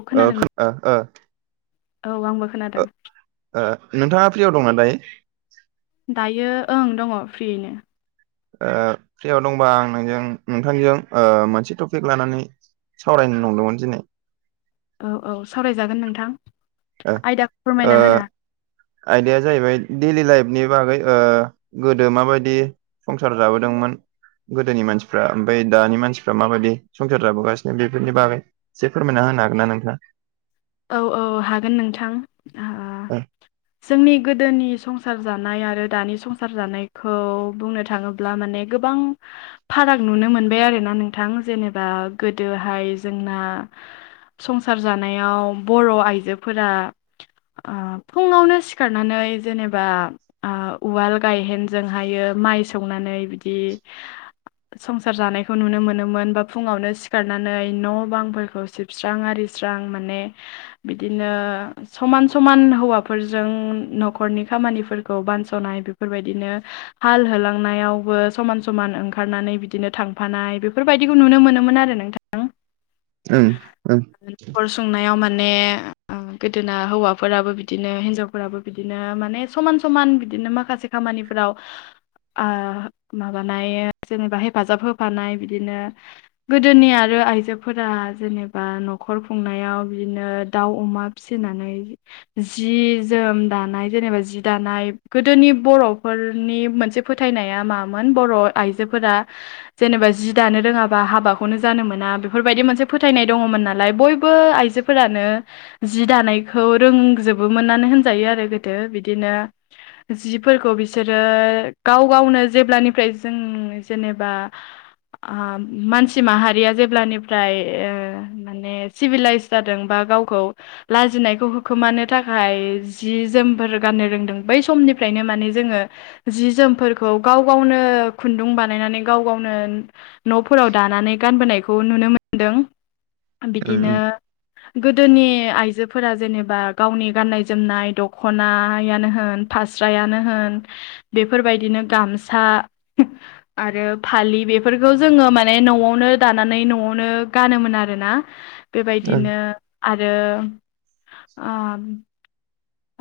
औ ओ खोनादों खो ओ ओ औ आंबो खोनादों। ओ नोंथाङा फ्रियाव दंना दायो? दायो ओं दङ फ्रियैनो ओ फ्रियाव दंबा आं नोंजों नोंथांजों ओ मोनसे टपिक लानानै सावरायनो नंदोंमोन दिनै औ औ सावरायजागोन नोंथां ओ आयदाखौ ओ फोरमायना होनो आयदाया जाहैबाय दैडेलि लाइफनि बागै ओ गोदो माबायदि संसार जाबोदोंमोन? गोदोनि मानसिफ्रा ओमफ्राय दानि मानसिफ्रा माबायदि संसार जाबोगासिनो बेफोरनि बागै एसे फोरमायना होनो हागोन ना नोंथाङा औ औ हागोन नोंथां हा ओं जोंनि गोदोनि संसार जानाय आरो दानि संसार जानायखौ बुंनो थाङो ब्ला माने गोबां फाराग नुनो मोनबाय आरोना नोंथां जेनेबा गोदोहाय जोंना संसार जानायाव बर' आइजोफोरा फुङावनो सिखारनानै जेनेबा ओ उवाल गायहेनजोंहायो माइ सौनानै बिदि संसार जानायखौ नुनो मोनोमोन बा फुङावनो सिखारनानै न' बांफोरखौ सिबस्रां आरिस्रां माने बिदिनो समान समान हौवाफोरजों नखरनि खामानिफोरखौ बानस'नाय बेफोर बायदिनो हाल होलांनायावबो समान समान ओंखारनानै बिदिनो थांफानाय बेफोरबायदिखौ नुनो मोनोमोन आरो नों नोंथां नखर सुंनायाव माने उम गोदोना हौवाफोराबो बिदिनो हिनजावफोराबो बिदिनो माने समान समान बिदिनो माखासे‌ खामानिफोराव ओ माबानाया जेनेबा हेफाजाब होफानाय बिदिनो गोदोनि आरो आइजोफोरा जेनेबा नखर खुंनायाव बिदिनो दाउ, अमा फिसिनानै जि- जोम दानाय जेनेबा जि दानाय गोदोनि बर'फोरनि मोनसे फोथायनाया मामोन बर' आइजोफोरा जेनेबा जि दानो रोङाबा हाबाखौनो जानो मोना बेफोर बायदि मोनसे फोथायनाय दङमोन नालाय बयबो आइजो फोरानो जि दानायखौ रोंजोबोमोननानै होनजायो आरो गोदो बिदिनो जिफोरखौ बिसोरो गाव गावनो जेब्लानिफ्राय जों जेनेबा ओ मानसि माहारिया जेब्लानिफ्राय ओ माने सिभिलाइस जादों बा गावखौ लाजिनायखौ होखोमानो थाखाय जि-जोमफोर गाननो रोंदों बै समनिफ्रायनो माने जोङो जि-जोमफोरखौ गाव गावनो खुन्दुं बानायनानै गाव गावनो न'फोराव दानानै गानबोनायखौ नुनो मोनदों ओं बिदिनो गोदोनि आइजोफोरा जेनेबा गावनि गाननाय-जोमनाय दख'नायानो होन फास्रायानो होन बेफोर बायदिनो गामसा आरो फालि बेफोरखो जोङो माने न'आवनो दानानै न'आवनो गानोमोन आरोना। ओ बेबायदिनो आरो उम।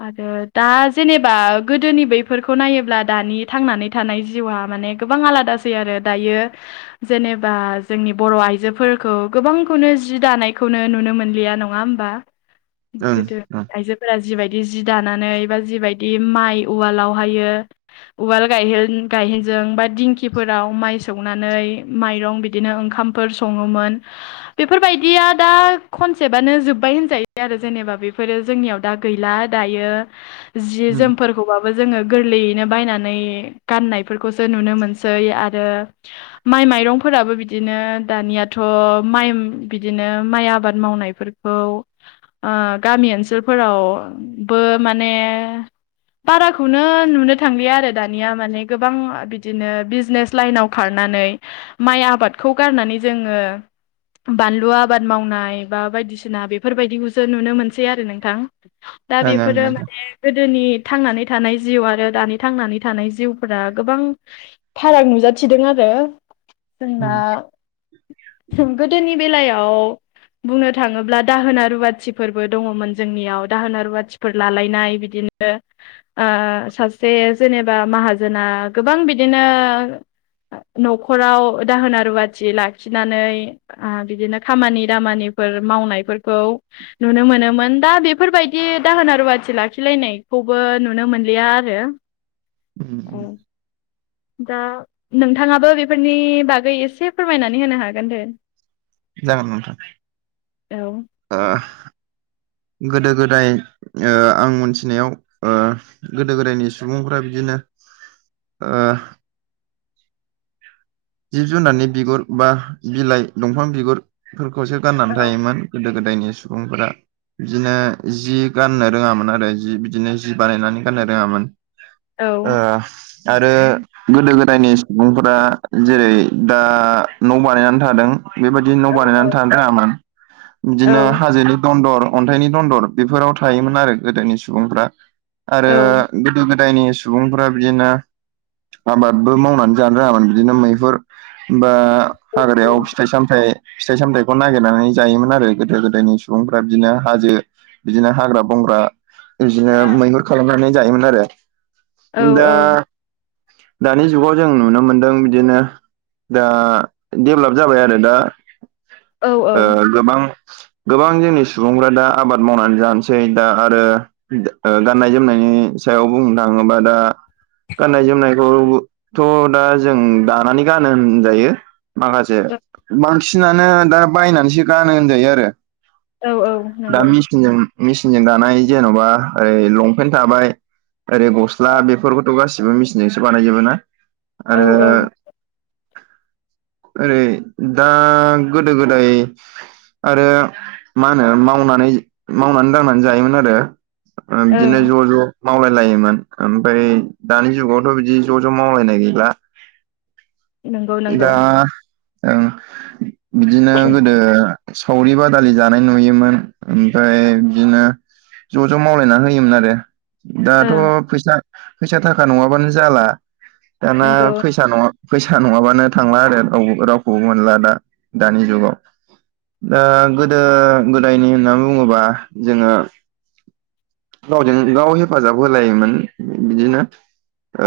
आरो दा जेनेबा गोदोनि बैफोरखौ नायोब्ला दानि थांनानै थानाय जिउआ माने गोबां आलादासै आरो दायो जेनेबा जोंनि बर' आइजोफोरखौ गोबांखौनो जि दानायखौनो नुनो मोनलिया नङा होमबा। ओं गोदो ओं आइजो जि बायदि जि दानानै बा जि बायदि माइ उवालावहायो उवाल गाय गायहेनजों बा दिंखिफोराव माइ सौनानै माइरं बिदिनो ओंखाम फोर सङोमोन। बेफोर बायदिया दा कनसेप्टनो जोबबाय होनजायो आरो जेनेबा बेफोरो जोंनियाव दा गैला दायो ओं जि-जोमफोरखौ खौबाबो जोङो गोरलैयैनो बायनानै गाननायफोरखौसो नुनो मोनसै आरो माइ माइरंफोराबो बिदिनो दानियाथ' माइ बिदिनो माइ आबाद मावनायफोर खौ आ गामि ओनसोलफोरावबो माने बाराखौनो नुनो थांलिया आरो दानिया माने गोबां ओ बिदिनो बिजनेस लाइनाव खारनानै माइ आबादखौ गारनानै जोङो बानलु आबाद मावनाय बा बायदिसिना बेफोर बायदिखौसो नुनो मोनसै आरो नोंथां। दा ओं बेफोरो नोंथां माने गोदोनि थांनानै थानाय जिउ आरो दानि थांनानै थानाय जिउफोरा गोबां फाराग नुजाथिदों आरो जोंना जों गोदोनि बेलायाव बुंनो थाङोब्ला दाहोना रुवाथिफोरबो दङ'मोन जोंनियाव दाहोना रुवाथिफोर लालायनाय बिदिनो ओ सासे जेनेबा माहाजोना गोबां बिदिनो न'खराव दाहोना रुवाथि लाखिनानै ओ बिदिनो खामानि दामानिफोर मावनायफोरखौ नुनो मोनोमोन दा बे बेफोर बायदि दाहोना रुवाथि लाखिलायनायखौबो नुनो मोनलिया आरो। उम। ओ दा नोंथाङाबो बेफोरनि बागै एसे फोरमायनानै होनो हागोन दे। दा जागोन नोंथां औ ओ गोदो गोदाय आं मोनथिनायाव। गोदो गोदायनि सुबुंफ्रा बिदिनो ओ जिब जुनारनि बिगुर बा बिलाइ दंफां बिगुर फोरखौसो गाननानै थायोमोन गोदो गोदायनि सुबुंफोरा ओ बिदिनो जि गाननो रोङामोन आरो जि बिदिनो जि बानायनानै गाननो रोङामोन औ आरो गोदो गोदायनि सुबुंफोरा जेरै दा न' बानायनानै थादों बेबायदि औ न' औ बानायनानै थानो रोङामोन। बिदिनो हाजोनि दन्दर अन्थाइनि दन्दर बेफोराव थायोमोन आरो गोदोनि सुबुंफ्रा औ आरो ओ गोदो गोदायनि सुबुंफोरा बिदिनो आबादबो मावनानै जानो रोङामोन बिदिनो मैहुर बा हाग्रायाव फिथाइ सामथायाइ फिथाइ सामथायखौ नागिरनानै जायोमोन आरो गोदो गोदायनि सुबुंफ्रा बिदिनो हाजो बिदिनो हाग्रा बंग्रा बिदिनो मैहुर खालामनानै जायोमोन आरो। औ दा दानि जुगाव जों नुनो मोनदों। बिदिनो दा डेभलप जाबाय आरो दा। औ ओ गोबां गोबां जोंनि सुबुंफ्रा दा आबाद मावनानै जानोसै दा आरो। ओ गाननाय-जोमनायनि सायाव बुंनो थाङोबा दा गाननाय-जोमनायखौथ' दा जोङो दानानै गानो होनजायो माखासे मान बांसिनानो दा बायनानैसो गानो होनजायो आरो दा नंगौ मेसिनजों मिसिनजों दानाय जेन'बा ओरै लंपेन्ट थाबाय ओरै गस्ला बेफोरखौथ' गासिबो मेसिनजोंसो बानायजोबो ना औ आरो औ ओ ओरै दा गोदो-गोदाय आरो मा होनो मावनानै मावनानै-दांनानै जायोमोन आरो। बिदिनो ओं ज' ज' मावलायलायोमोन ओमफाय दानि जुगावथ' बिदि ज' ज' मावलायनाय गैला। नंगौ नंगौ दा ओ बिदिनो गोदो सावरि बादालि जानाय नुयोमोन ओमफ्राय बिदिनो ज' ज' मावलायना होयोमोन आरो दाथ' ओं फैसा फैसा थाखा नङाबानो जाला दाना नंगौ फैसा नङा। फैसा नङाबानो थांला आरो रावबो रावखौबो मोनला दा दानि जुगाव ओ दा गोदो-गोदायनि होनना बुङोबा जोङो। गावजों गाव हेफाजाब होलायोमोन बिदिनो।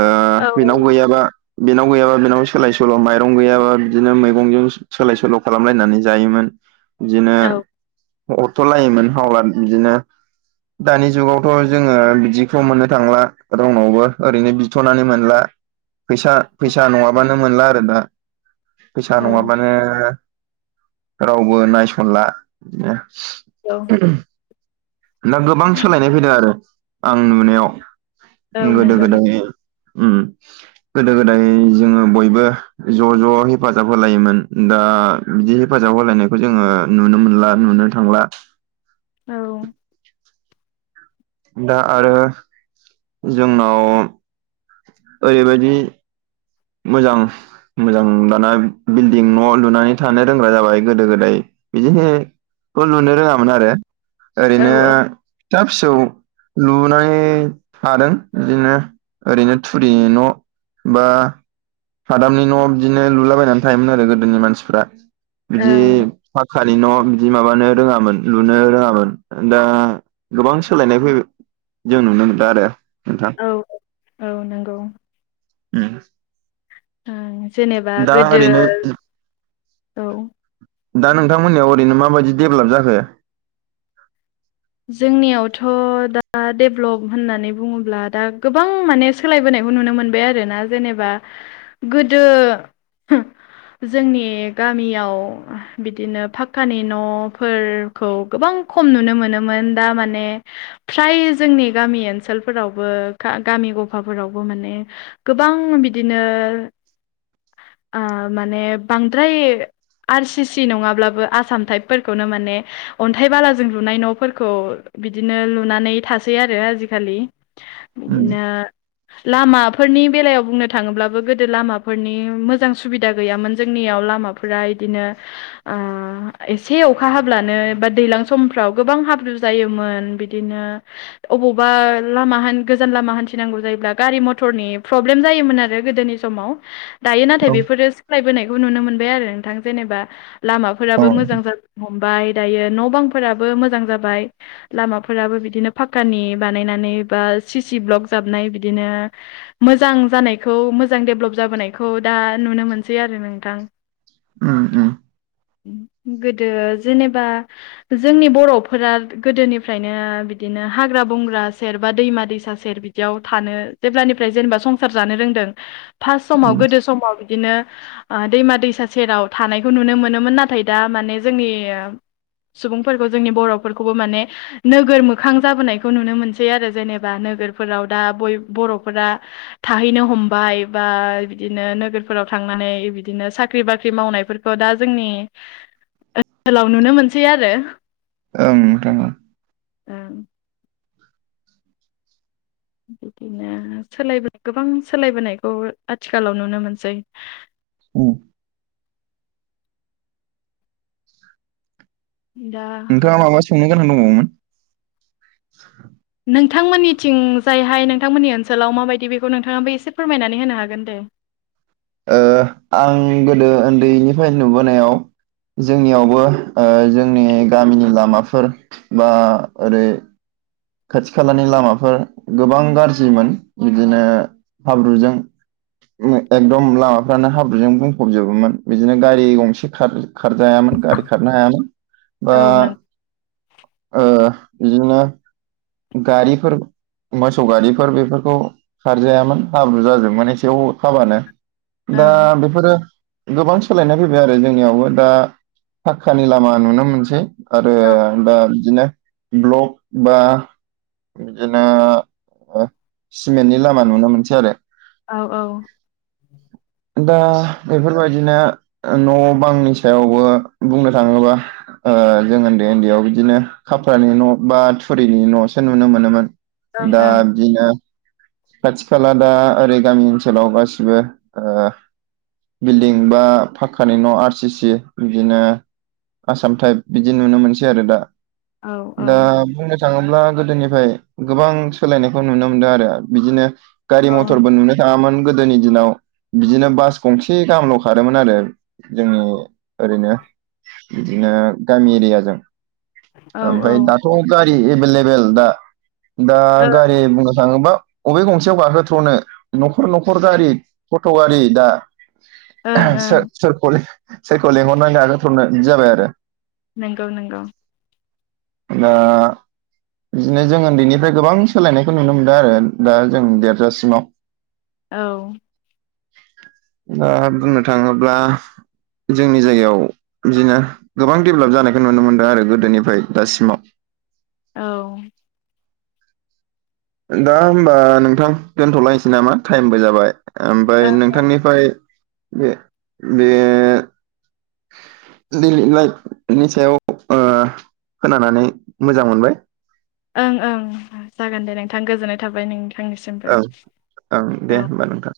ओ औ बेनाव गैयाबा बेनाव गैयाबा बे बिनाव सोलाय सोल' माइरं गैयाबा बिदिनो मैगंजों सोलाय सोल' खालामलायनानै जायोमोन। बिदिनो औ हरथ' लायोमोन हावलाद बिदिनो। दानि जुगावथ' जोङो बिदिखौ मोननो थांला रावनावबो ओरैनो बिथ'नानै मोनला फैसा फैसा नङाबानो मोनला आरो दा फैसा औ नङाबानो ओ रावबो नायस'नला ओ औ। [unintelligible] दा गोबां सोलायनाय फैदों आरो आं औ नुनायाव नंगौ नंगौ गोदो-गोदाय। ओम गोदो-गोदाय जोङो बयबो अ ज' ज' हेफाजाब ओ होलायोमोन दा बिदि हेफाजाब होलायनायखौ जोङो नुनो मोनला नुनो थांला। औ। दा आरो जोंनाव ओरैबायदि मोजां मोजां दाना बिल्डिं न' लुनानै थानो रोंग्रा जाबाय गोदो-गोदाय बिदिनो खौ लुनो रोङामोन आरो औ ओरैनो औ फिसा-फिसौ लुनानै थादों बिदिनो ओरैनो थुरिनि न' बा हादामनि न' बिदिनो लुलाबायनानै थायोमोन आरो गोदोनि मानसिफ्रा बिदि ओं फा खानि न' बिदि माबानो रोङामोन लुनो रोङामोन दा गोबां सोलायनाय फैबाय जों नुनो मोनदों आरो नोंथां औ औ औ नोंगौ ओम ओं जेनेबा गोदो ओरैनो औ दा नोंथांमोननियाव ओरैनो माबायदि डेभेलप जाखो? जोंनियावथ' दा डेभ्लप होननानै बुङोब्ला दा गोबां माने सोलायबोनायखौ नुनो मोनबाय आरोना जेनेबा गोदो जोंनि गामियाव बिदिनो फाक्कानि न'फोरखौ गोबां खम नुनो मोनो मोन दा माने फ्राय जोंनि गामि ओनसोलफोरावबो गामि गफाफोरावबो माने गोबां बिदिनो ओ माने बांद्राय आर सि सि नङाब्लाबो आसाम टाइप फोरखौनो माने अन्थाइ बालाजों लुनाय न' फोरखौ बिदिनो लुनानै थासै आरो आजिखालि उम। बिदिनो लामाफोरनि बेलायाव बुंनो थाङोब्लाबो गोदो लामाफोरनि मोजां सुबिदा गैयामोन जोंनियाव लामा फ्राय बिदिनो ओ एसे अखा हाब्लानो बा दैज्लां समफ्राव गोबां हाब्रु जायोमोन बिदिनो अबावबा लामा हान गोजान लामा हान्थिनांगौ जायोब्ला गारि मथरनि प्रब्लेम जायोमोन आरो गोदोनि समाव दायो नाथाय औ बेफोरो सोलायबोनायखौ नुनो मोनबाय आरो नोंथां जेनेबा औ लामाफोराबो मोजां जानो ह बाय दायो न' बांफोराबो मोजां जाबाय। लामाफोराबो बिदिनो फाकानि बानायनानै बा सिसि ब्लक जाबनाय बिदिनो मोजां जानायखौ मोजां डेभलप जाबोनायखौ दा नुनो मोनसै आरो नोंथां ओम ओम गोदो जेनेबा जोंनि बर'फोरा गोदोनिफ्रायनो बिदिनो हाग्रा बंग्रा सेर बा दैमा दैसा सेर बि याव थानो जेब्लानिफ्राय जेनेबा संसार जानो रोंदों फार्स्ट समाव उम गोदो समाव बिदिनो ओ दैमा दैसा सेराव थानायखौ नुनो मोनोमोन नाथाय दा माने जोंनि सुबुंफोरखौ जोंनि बर'फोरखौबो माने नोगोर मोखां जाबोनायखौ नुनो मोनसै आरो जेनेबा नोगोरफोराव दा बय बर'फोरा थाहैनो हमबाय बा बिदिनो नोगोरफोराव थांनानै बिदिनो साख्रि बाख्रि मावनायफोर खौ दा जोंनि ओनसोलाव नुनो मोनसै आरो। ओं नोंथां ओं ओ बिदिनो सोलाय गोबां सोलायबोनायखौ आथिखालाव नुनो मोनसै उम दा नोंथाङा माबा सोंनो गोनां दंबावोमोन? नोंथांमोननिथिं जायहाय नोंथांमोननि ओनसोलाव माबायदि बेखौ नोंथाङाबाबो एसे फोरमायनानै होनो हागोन दे ओ आं गोदो उन्दैनिफ्राय नुबोनायाव जोंनियावबो ओ जोंनि गामिनि लामाफोर बा ओरै खाथि खालानि लामाफोर गोबां गाज्रिमोन बिदिनो ओ हाब्रुजों [unintelligible] एकदम लामाफ्रानो हाब्रुजों बुंफबजोबोमोन बिदिनो गारि गंसे खारजायामोन गारि खारनो हायामोन। [inaudible] बा नों ओ बिदिनो गारिफोर मोसौ गारिफोर बेफोरखौ खारजायामोन हाब्रु जाजोबमोन एसे अखा हाबानो। दा ओं बेफोरो गोबां सोलायनाय फैबाय आरो जोंनियावबो दा फक्कानि लामा नुनो मोनसै आरो औ दा बिदिनो ब्लक बा बिदिनो ओ सिमेन्टनि लामा नुनो मोनसै आरो। औ औ दा बेफोरबायदिनो न' बांनि सायावबो बुंनो थाङोबा ओ जों उन्दै उन्दैयाव बिदिनो खाप्रानि न' बा थुरिनि न'सो नुनो मोनोमोन। दा ओं बिदिनो खाथि खाला दा ओरै गामि ओनसोलाव गासिबो ओ बिल्डिं बा पाखक्कानि न' आर सि सि बिदिनो आसाम टाइप बिदि नुनो मोनसै आरो दा। औ औ दा बुंनो थाङोब्ला गोदोनिफ्राय गोबां सोलायनायखौ नुनो मोनदों आरो। बिदिनो गारि औ मथरबो नुनो थाङामोन। गोदोनि दिनाव बिदिनो बास गंसे गाहामल' खारोमोन आरो। जोंङो ओरैनो बिदिनो गामि एरियाजों औ ओमफ्राय दा थ गारि एभेलेबेल दा दा ओं गारि बुंनो थाङोबा अबे गंसेयाव गाखोथ्र'नो न'खर न'खर गारि थट' गारि दा ओं सोर ओं सोरखौ सोरखौ लेंहरनानै नागारथरनो जाबाय आरो। नोंगौ नोंगौ दा बिदिनो जों उन्दैनिफ्राय गोबां सोलायनायखौ नुनो मोनदों आरो। दा जों देरजासिमाव औ दा बुंनो थाङोब्ला जोंनि जायगायाव बिदिनो गोबां दडेभेलप जानायखौ नुनो मोनदों आरो गोदोनिफ्राय दासिमाव। औ दा होमबा नोंथां दोनथ'लायनोसै नामा टाइमबो जाबाय। ओमफ्राय नोंथांनिफ्राय बे बे दैलि लाइफनि सायाव खोनानानै मोजां मोनबाय। ओं ओं जागोन दे नोंथां गोजोननाय थाबाय नोंथांनिसिमबो। ओं ओं दे औ होमबा नोंथां।